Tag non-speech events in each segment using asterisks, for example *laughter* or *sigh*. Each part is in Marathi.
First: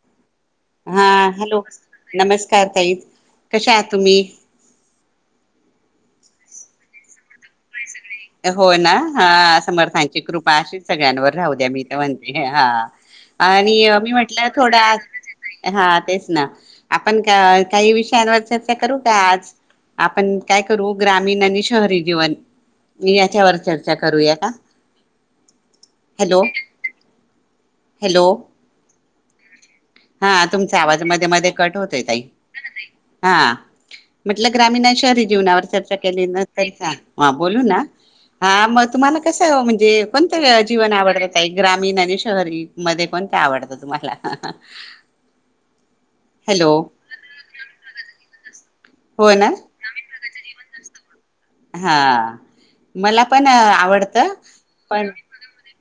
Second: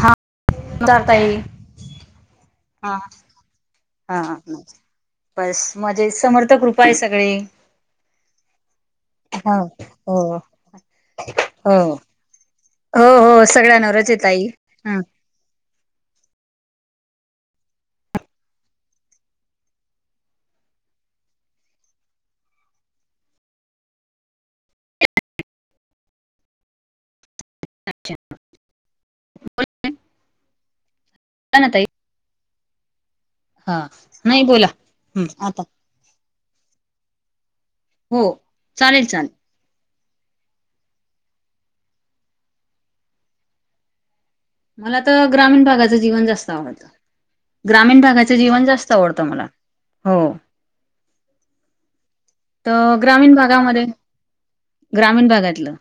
हा हा ताई हॅलो नमस्कार ताई हा कशा आहात तुम्ही हा बस मजेत समर्थ कृपा आहे सगळी हो ना हा समर्थांची कृपा अशीच सगळ्यांवर राहू द्या हो मी तर म्हणते हा हो हो आणि सगळ्या नवरच मी आहे ताई म्हटलं थोड आ ह हा तेच ना आपण का काही विषयांवर चर्चा करू का आज आपण काय करू ग्रामीण आणि शहरी जीवन मी याच्यावर चर्चा करूया का हॅलो हॅलो हा तुमचा आवाज मधे मधे बोला ना कट होतोय ताई हा नाही म्हटलं बोला ग्रामीण शहरी हम्म आता जीवनावर चर्चा केली न तरी चाल *unintelligible* बोलू ना हो हा म चालेल तुम्हाला चालेल कसं म्हणजे कोणत जीवन आवडत ताई ग्रामीण आणि शहरी मधे कोणत आवडतं तुम्हाला मला तर ग्रामीण भागाचं जीवन जास्त हॅलो आवडतं ग्रामीण भागाच जीवन जा स्त आवडत हो मला ना हो हा तर मला ग्रामीण पण भागामध्ये आवडतं पण ग्रामीण भागातलं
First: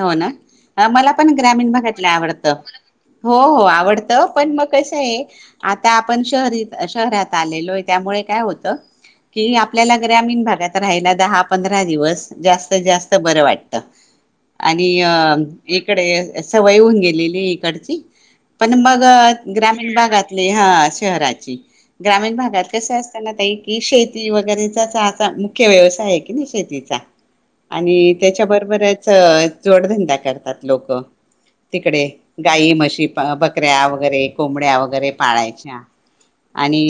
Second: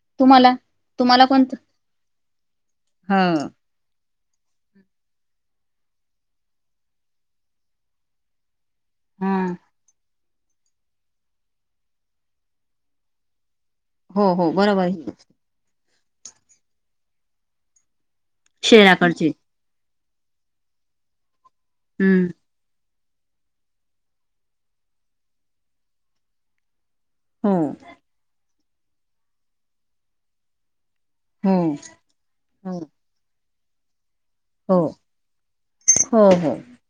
हो ना तुम्हाला मला तुम्हाला पण कोणतं ग्रामीण भागातल आवडत ह हो हो आवडत पण मग कसंये आता आपण शहरी शहरात आलेलोय त्यामुळे काय होतं ह कि आपल्याला ग्रामीण भागात राहायला दहा पंधरा दिवस जास्तीत जास्त बरं वाटत हो हो आणि बरोबर अ इकडे सवय होऊन गेलेली इकडची पण मग शहराकडचे ग्रामीण भागातले हा शहराची हम्म ग्रामीण भागात कस अस ना की ताई शेती वगैरेचाच मुख्य व्यवसाय आहे कि नाही शेतीचा हो आणि त्याच्याबरोबरच जोडधंदा करतात लोकं हो तिकडे गाई हो म्हशी बकऱ्या वगरे कोंबड्या हो वगैरे पाळायच्या हो हो आणि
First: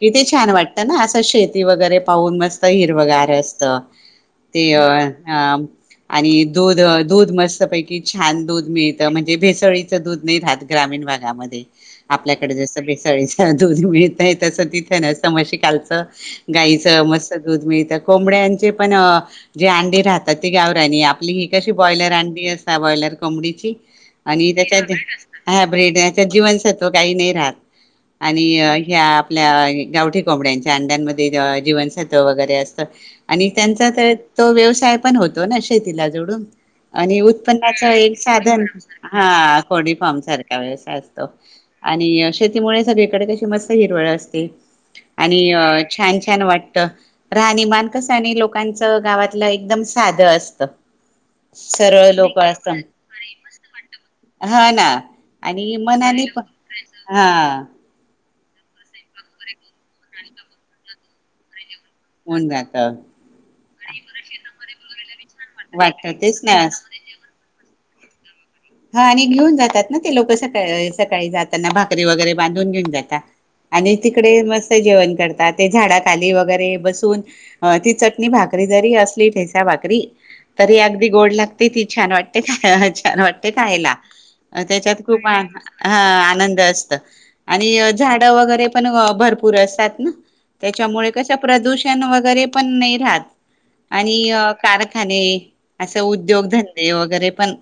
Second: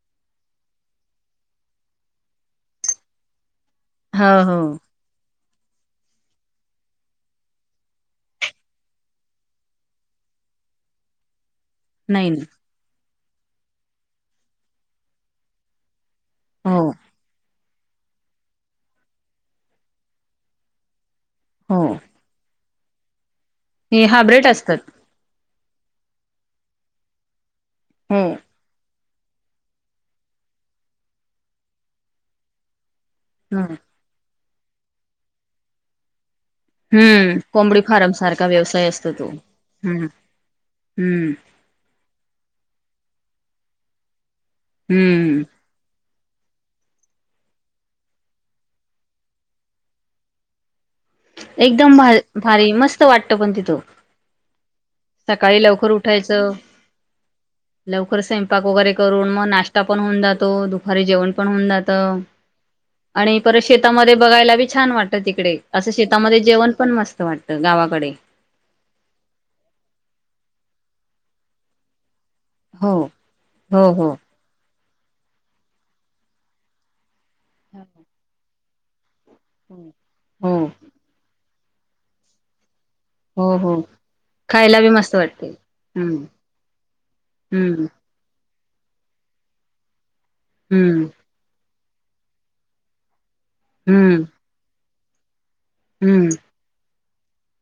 किती छान वाटतं ना असं शेती वगैरे पाहून मस्त हिरवं गार अस हो हो ते अ आ आणि दूध आ दूध मस्तपैकी छान दूध मिळतं म्हणजे भेसळीचं दूध नाही राहत ग्रामीण भागामध्ये नाही नाही आपल्याकडे जसं भेसळीच दूध मिळतय तसं तिथं नसतं म्हशी खालच. *unintelligible* हो गाईचं मस *unintelligible* दूध मिळतं कोंबड्यांचे पण जे अंडे राहतात ते गावरानी आपली ही कशी हो बॉयलर अंडी असता बॉयलर कोंबडीची हे हायब्रेट आणि असतात त्याच्यात हायब्रीड याच्यात जीवनसत्व काही नाही राहत हो आणि ह्या आपल्या गावठी कोंबड्यांच्या अंड्यांमध्ये जीवनसत्त्व वगैरे असतं आणि हम्म त्यांचा तर तो व्यवसाय पण होतो ना शेतीला जोडून आणि हम्म कोंबडी उत्पन्नाचं फार्म एक सारखा साधन व्यवसाय असतो हा तो हम्म पोल्ट्रीफार्म सारखा व्यवसाय असतो हम्म आणि अ शेतीमुळे सगळीकडे कशी मस्त हिरवळ असते आणि हम्म अ छान न वाटतं राहणीमान कसं आणि लोकांचं गावातल्या एकदम साधं असत. एकदम सरळ लोक भ भारी मस्त वाटत पण तिथं हा ना सकाळी आणि लवकर मनाने पण उठायचं हा लव कर स्वयंपाक वगैरे करून म नाश्ता पण होऊन जातो दुपारी जेवण पण होऊन जातं. होऊन जातं आणि परत शेतामध्ये बघायला बी छान वाटत तिकडे असं वाटत तेच शेतामध्ये ना जेवण पण मस्त वाटतं गावा कडे हा आणि घेऊन जातात ना ते लोक सका सकाळी जाताना भाकरी वगैरे बांधून घेऊन हो जातात हो आणि हो तिकडे मस्त जेवण करतात ते झाडा खाली वगैरे बसून अ ती चटणी भाकरी जरी असली ठेचा भाकरी हो तरी अगदी गोड लाग ती. तती छान वाटते.. का अच्छा ते हो हो खायला खायला बी त्याच्यात मस्त खूप वाटते ह हम्म आनंद असत हम्म आणि झाड वगैरे पण भरपूर असतात ना हम्म त्याच्यामुळे कस प्रदूषण वगैरे पण नाही राहत. हम्म आणि कारखाने असं हम्म उद्योगधंदे वगैरे पण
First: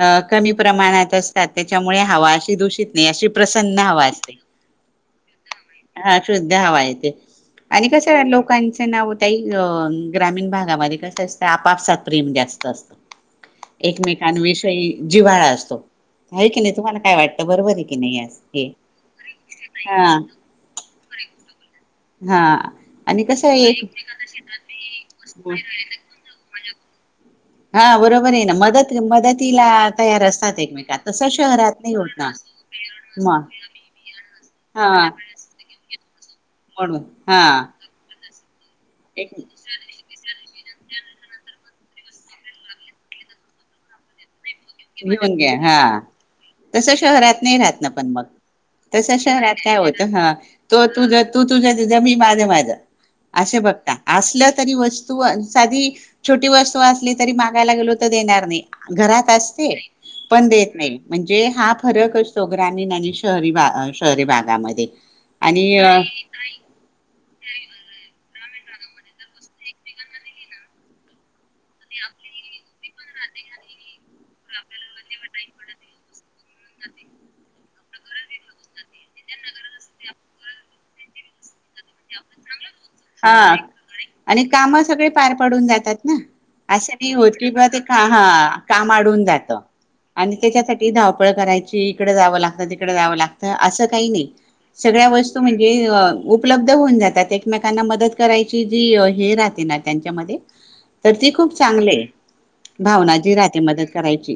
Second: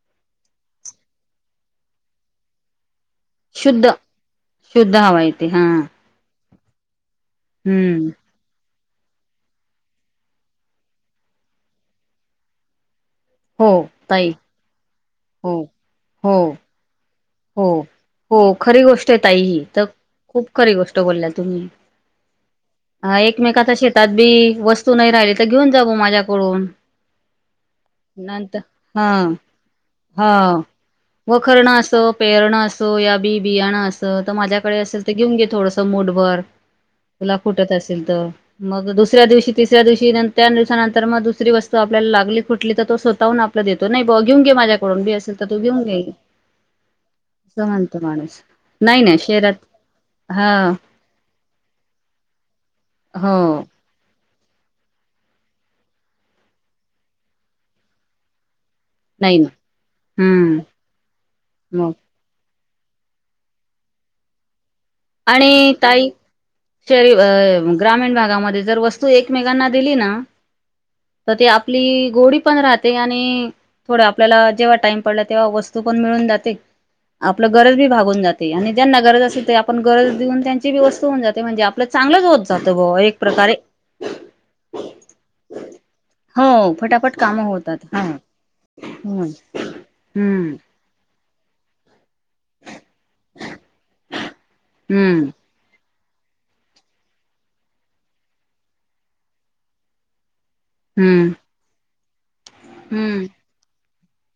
अ कमी प्रमाणात असतात, त्याच्यामुळे हवा अशी दूषित नाही. अशी प्रसन्न शुद्ध हवा असते. शुद्ध हवा येते हा ह शुद्ध हवा येते आणि हम्म कसं लोकांच नाव त्याही ग्रामीण भागामध्ये कस असत आपापसात प्रेम जास्त असतं. हो ताई एकमेकांविषयी जिव्हाळा हो असतो, हो आहे की नाही तुम्हाला? काय वाटतं हो बरोबर आहे की नाही आज हो हे खरी गोष्ट आहे ताई. ही तर हा खूप खरी गोष्ट बोलल्या तुम्ही. हा. हा आणि कसं एकमेकाता एक शेतात बी वस्तू नाही राहिली तर घेऊन जाऊ माझ्याकडून हा बरोबर आहे ना. नंतर मदत हा मदतीला तयार हा असतात एकमेका तसं शहरात वखरणं नाही असो होत. ना पेरणं असो या बी मग बियाणं असं, तर माझ्याकडे हा असेल तर घेऊन घे थोडंसं मुठभर. म्हणून तुला हा खुटत असेल तर मग दुसऱ्या एक दिवशी, तिसऱ्या दिवशी त्या दिवसानंतर तर मग दुसरी वस्तू आपल्याला लागली कुठली तर तो स्वतःहून आपला देतो नाही ब घेऊन घे माझ्याकडून बी घेऊन असेल तर घ्या तू घेऊन हा घे तस शहरात नाही असं राहत ना म्हणतो पण मग माणूस नाही तस ना शहरात काय होतं, हा तो तुझ तू तुझ्या तुझ्या मी माझं माझं. हो असे बघता आ तरी वस्तू साधी छोटी वस्तू असली तरी मागायला गेलो तर देणार नाही? घरात नाही ना असते पण हम्म देत नाही म्हणजे हा मग फरक असतो ग्रामीण आणि शहरी भा शहरी भागामध्ये. आणि ताई शहरी अ ग्रामीण भागामध्ये जर वस्तू एकमेकांना दिली ना तर त आपली गोडी पण राह आणि थोड आपल्याला जेव्हा टाइम पडला तेव्हा वस्तू पण मिळून जाते. आपलं गरज बी भागून जाते आणि ज्यांना गरज असेल ते आपण गरज देऊन त्यांची व्यवस्था होऊन जाते म्हणजे आपलं चांगलंच होत जातं बुवा एक प्रकारे हा आणि काम सगळे पार पडून जातात ना. हो असं नाही फटाफट कामं होती बि ते होतात हा का काम आडून हम्म जात. आणि हम्म त्याच्यासाठी धावपळ करायची इकड जावं लागतं तिकडे जावं लागतं असं काही नाही. सगळ्या वस्तू म्हणजे उपलब्ध होऊन जातात त्या त्यांना मदत करायची जी हे राहते ना त्यांच्यामध्ये तर त हम्म खूप चांगली आहे. हम्म भावनाची राहते मदत करायची,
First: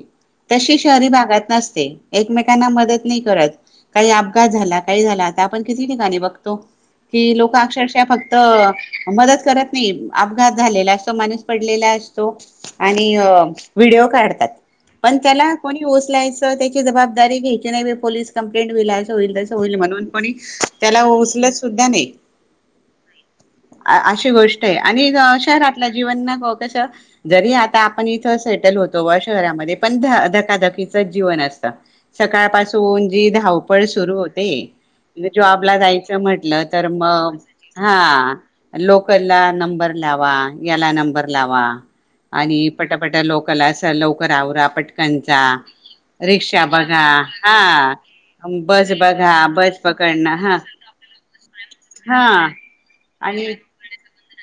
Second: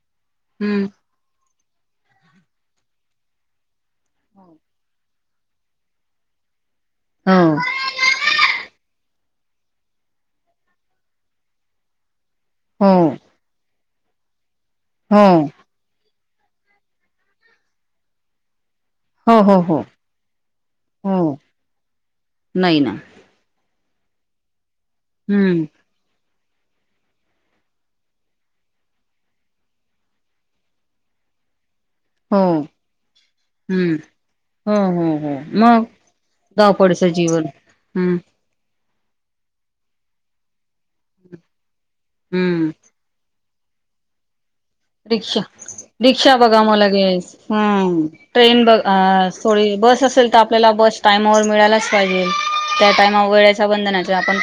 तशी हम्म शहरी भागात नस एकमेकांना मदत नाही करत, काही अपघात झाला काही झाला आपण किती ठिकाणी बघतो की लोक हम्म अक्षरशः फक्त मदत करत नाही. अपघात झालेला असतो माणूस पडलेला अस तो हो आणि व्हडिओ काढतात पण हो हो त्याला कोणी उचलायचं त्याची जबाबदारी घ्यायची नाही. पोलीस कं हेंड होईल हो तस हो होईल हो म्हणून प त्याला हो उचलत सुद्धा नाही. नाही ना अ अशी गोष्ट आहे आणि हम्म शहरातल्या जीवन ना कस जरी आता आपण इथं सेटल होतो व शहरामध्ये पण ध धकाधकीचच जीवन असतं. हो सकाळ पाासून जी धावपळ हम्म सुरू होते. हो हो हो जॉबला मग जायचं म्हटलं तर धावपळीचं मग जीवन हा हम्म लोकल ला नंबर लावा याला नंबर लावा. आणि हम्म पटापटा लोकला अस लवकर आवर रिक्षा रिक्षा बघा म लगे ह ट्रेन बघ बस बघा थोडी बस असेल पकडणं तर हा आपल्याला बस टायमावर मिळायलाच पाहिजेल. हा आणि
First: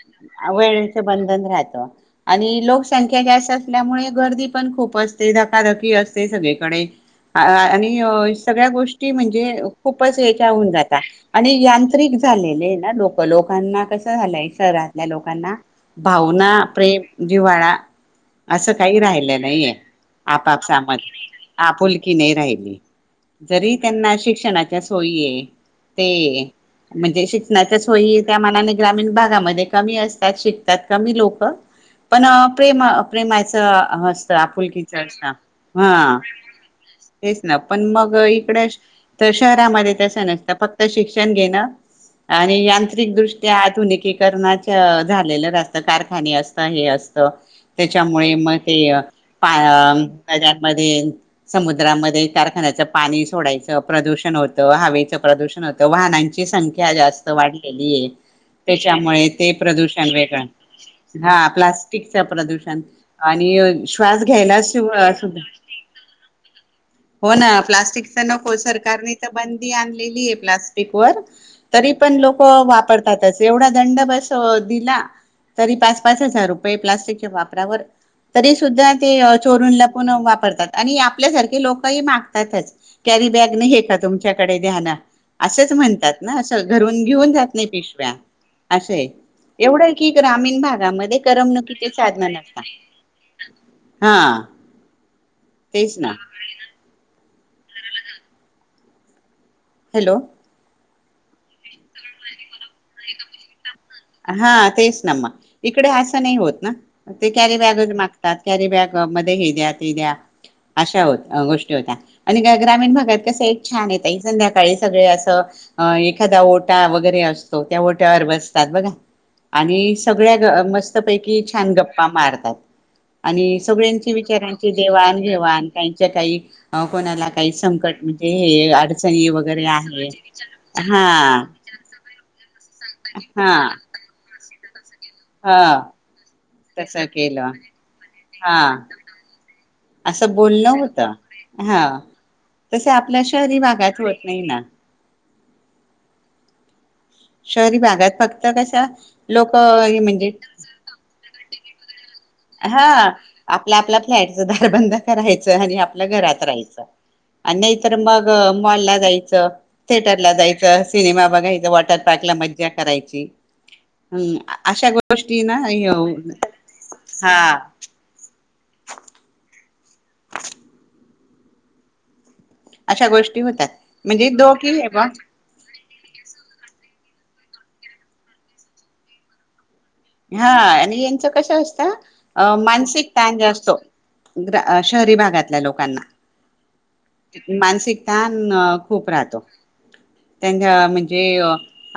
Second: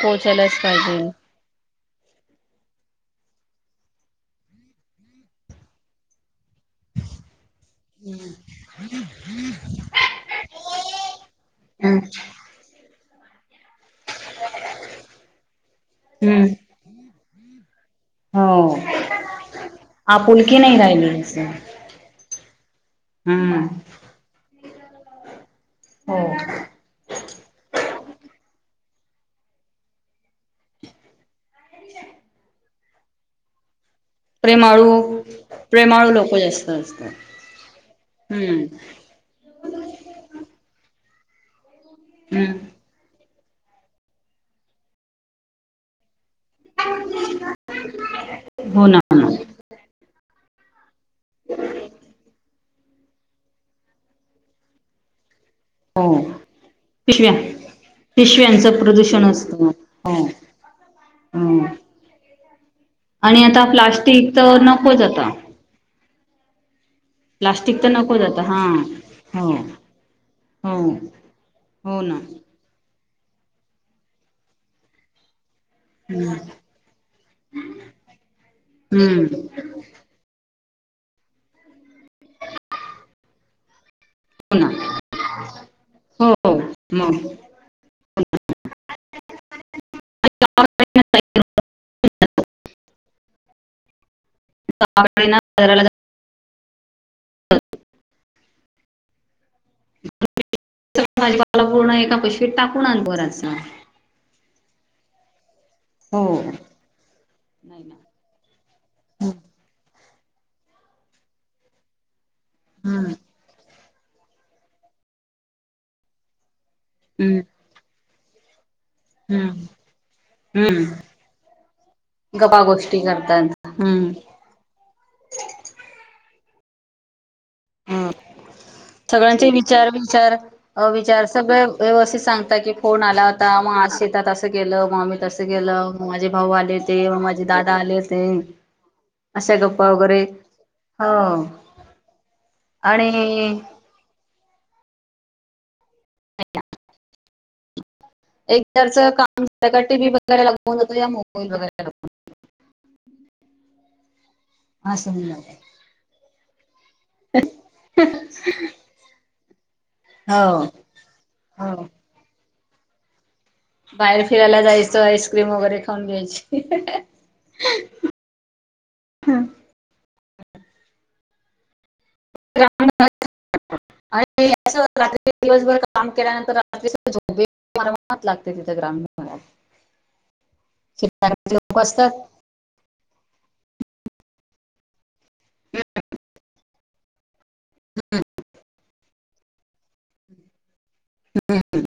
पोहोचायलाच वेळेच पाहिजे बंधन राहत आणि लोकसंख्या गॅस असल्यामुळे गर्दी पण खूप असते धकाधकी असते सगळीकडे आणि सगळ्या गोष्टी म्हणजे खूपच याच्या होन जातात आणि हम् यांत्रिक झालेले ना लोक. लोकांना कसं झालंय शहरातल्या लोकांना हम्म भावना प्रेम जिव्हाळा असं हो काही राहिलं नाहीये. आपुलकी नाही आपापसामज राहिली असं आपुलकी नाही राहिली हम्म जरी त्यांना शिक्षणाची सोय हो ते म्हणजे शणा हो त्या मनाने ग्रामीण भागामध्ये कमी असतात, शिकतात कमी लोक पण प्रेम प्रेमाचं असतं आपुलकीच प्रेमाळू असत प्रेमाळू हा. लोक जास्त असतात तेच ना पण मग हम्म इकडे तर शहरामध्ये तस नसत, फक्त शिक्ष शिक्षण घेणं, आणि हम्म यांत्रिकदृष्ट्या आधुनिक करण्याचा झालेलं राहत. सार असत हे असत त्याच्यामुळे मग हे हो ना हो ना पा नदांमध्ये, समुद्रामध्ये, कारखान्याच पाणी सोडायचं प्रदूषण होतं हवेचं. प्रदूषण होतं हो वाहनांची संख्या जास्त त पिशव्या वाढलेले पिशव्यांचं प्रदूषण त्याच्यामुळे ते असतं हो प्रदूषण वेगळं हा हो प्लॅस्टिकचा वापर. प्रदूषण आता आणि श्वास प्लास्टिक तर घ्यायला नकोच आता शिद्धा. *unintelligible* हो ना! प्लास्टिक तर प्लास्टिकच नकोच आता नको हा सरकारने तर हो बंदी आणलेली आहे हो प्लास्टिक व तरी, हो ना पण लोक वापरतातच एवढा दंड बस दिला तरी पाच पाच हजार रुपये प्लास्टिकच्या वापरावर तरी सुद्धा ते हम्म चोरून लपून वापरतात. आणि आपल्यासारखे लोकही मागतातच कॅरी बॅग नाही हे कर. तूमच्या कडे द्या ना असंच हो म्हणातना हो घरून मग घेऊन जात नाही पव्या. आहे. एवढं की ग्रामीण भागामध्ये करमणुकीचे साधन नस हा! तेच ना *inaudible* हॅलो माझी बाला पूर्ण एका कशीवी टाकून अनभरचा. हा तेच ना मग. इकडे असं नाही होत ना, ते कॅरी बॅगच ना मागतात कॅरी बॅग मध्ये हे द्या त ते द्या. अशा हो गोष्टी होत्या आणि ग्रामीण हम्म भागात कस आहे. छान येत संध्याकाळी सगळे असं अ एखादा ओटा वगैरे हम्म असतो त्या ओट्यावर बसतो. हम्म आणि सगळ्या ग हम्म मस्तपैकी छान गप्पा मारतात. गप्पा गोष्टी आणि करतात हम्म सगळ्यांची विचारांची देवाण घेवाण काहीच्या काही कोणाला काही संकट हम्म म्हणजे हे अडचणी सगळ्यांचे वगैरे विचार आहे, विचार अ विचार हा. सगळे व्यवस्थित सांगता की फोन आला हा होता, मग शेतात असं केल. म म तसं ह गेलं माझे भाऊ आले ते, तसं म माझे केलं दादा आले हो ते, हा असं बोलणं होत, हो हा. तसे आणि आपल्या शहरी भागात होत नाही ना? ह. शहरी भागात फक्त कशा एकदाच काम लोक झालं का हे टीव्ही म्हणजे, बघायला लागून जातो या मोबाईल बघायला हा आपल्या आपल्या फ्लॅटच लागून दारबंद असं होऊन करायचं जातं. आणि आपल्या घरात हायच आणि नाहीतर मग मॉल ला जायचं. थिएटरला हो जायचं, सिनेमा बघायचं हो वॉटर. पार्कला मज्जा करायची. बाहेर हम् फिरायला अशा जायचं गोष्टी आईस्क्रीम ना वगैरे खाऊन घ्यायची. हा. *unintelligible* अशा गोष्टी होतात म्हणजे आणित्री दोघी आहे बा दिवसभर काम केल्यानंतरात्री परमाणात लागते तिथं ग्रामीण भागात हा आणि यांचं कस शेतकऱ्याचे लोक असत असतात अ मानसिक ताण जास्त ज असतो शहरी भागातल्या लोकांना. मानसिक ताण खुप राहतो त्यांच्या म्हणजे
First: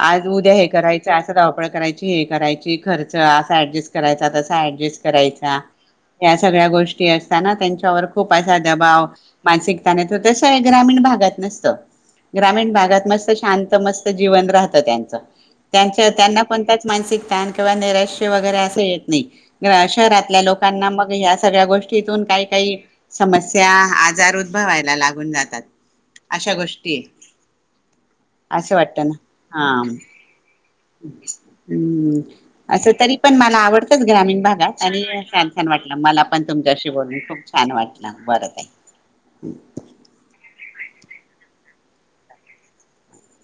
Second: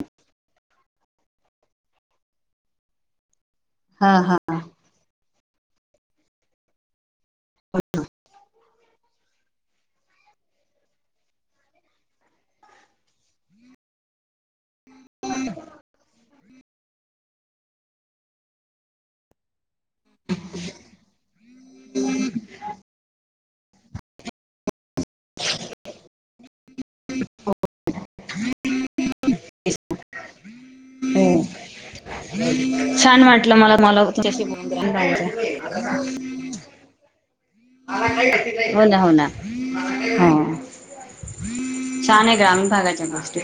आज उद्या हे करायच असं धावपळ करायची हे करायची खर्च असं एडजस्ट हा करायचा, हा. तसा ऍडजस्ट करायचा या, सगळ्या गोष्टी अस त्यांच्यावर खुप असा दबाव मानसिक ताण येतो, तसं हे ग्रामीण भागात नसतं. ग्रामीण भागात मस्त शांत, मस्त जीवन राहत त्यांचं. त्यांच्या त्यांना कोणताच मानसिक ताण किंवा नैराश्य वगैरे असं येत नाही. ग शहरातल्या लोकांना मग ह्या सगळ्या गोष्टीतुन काही काही समस्या आजार उद्भवायला लागुन जातात अशा गोष्टी असं वाटतं ना हा हो हम्म असं तरी छान पण वाटलं मला आवडतंच ग्रामीण तुमच्याशी बोलून भागात ग्रामीण आणि छान भागाच्या छान वाटलं मला पण तुमच्याशी बोलून. खुप छान वाटलं बर हो ना हो ना ताई हो छान आहे ग्रामीण भागाच्या गोष्टी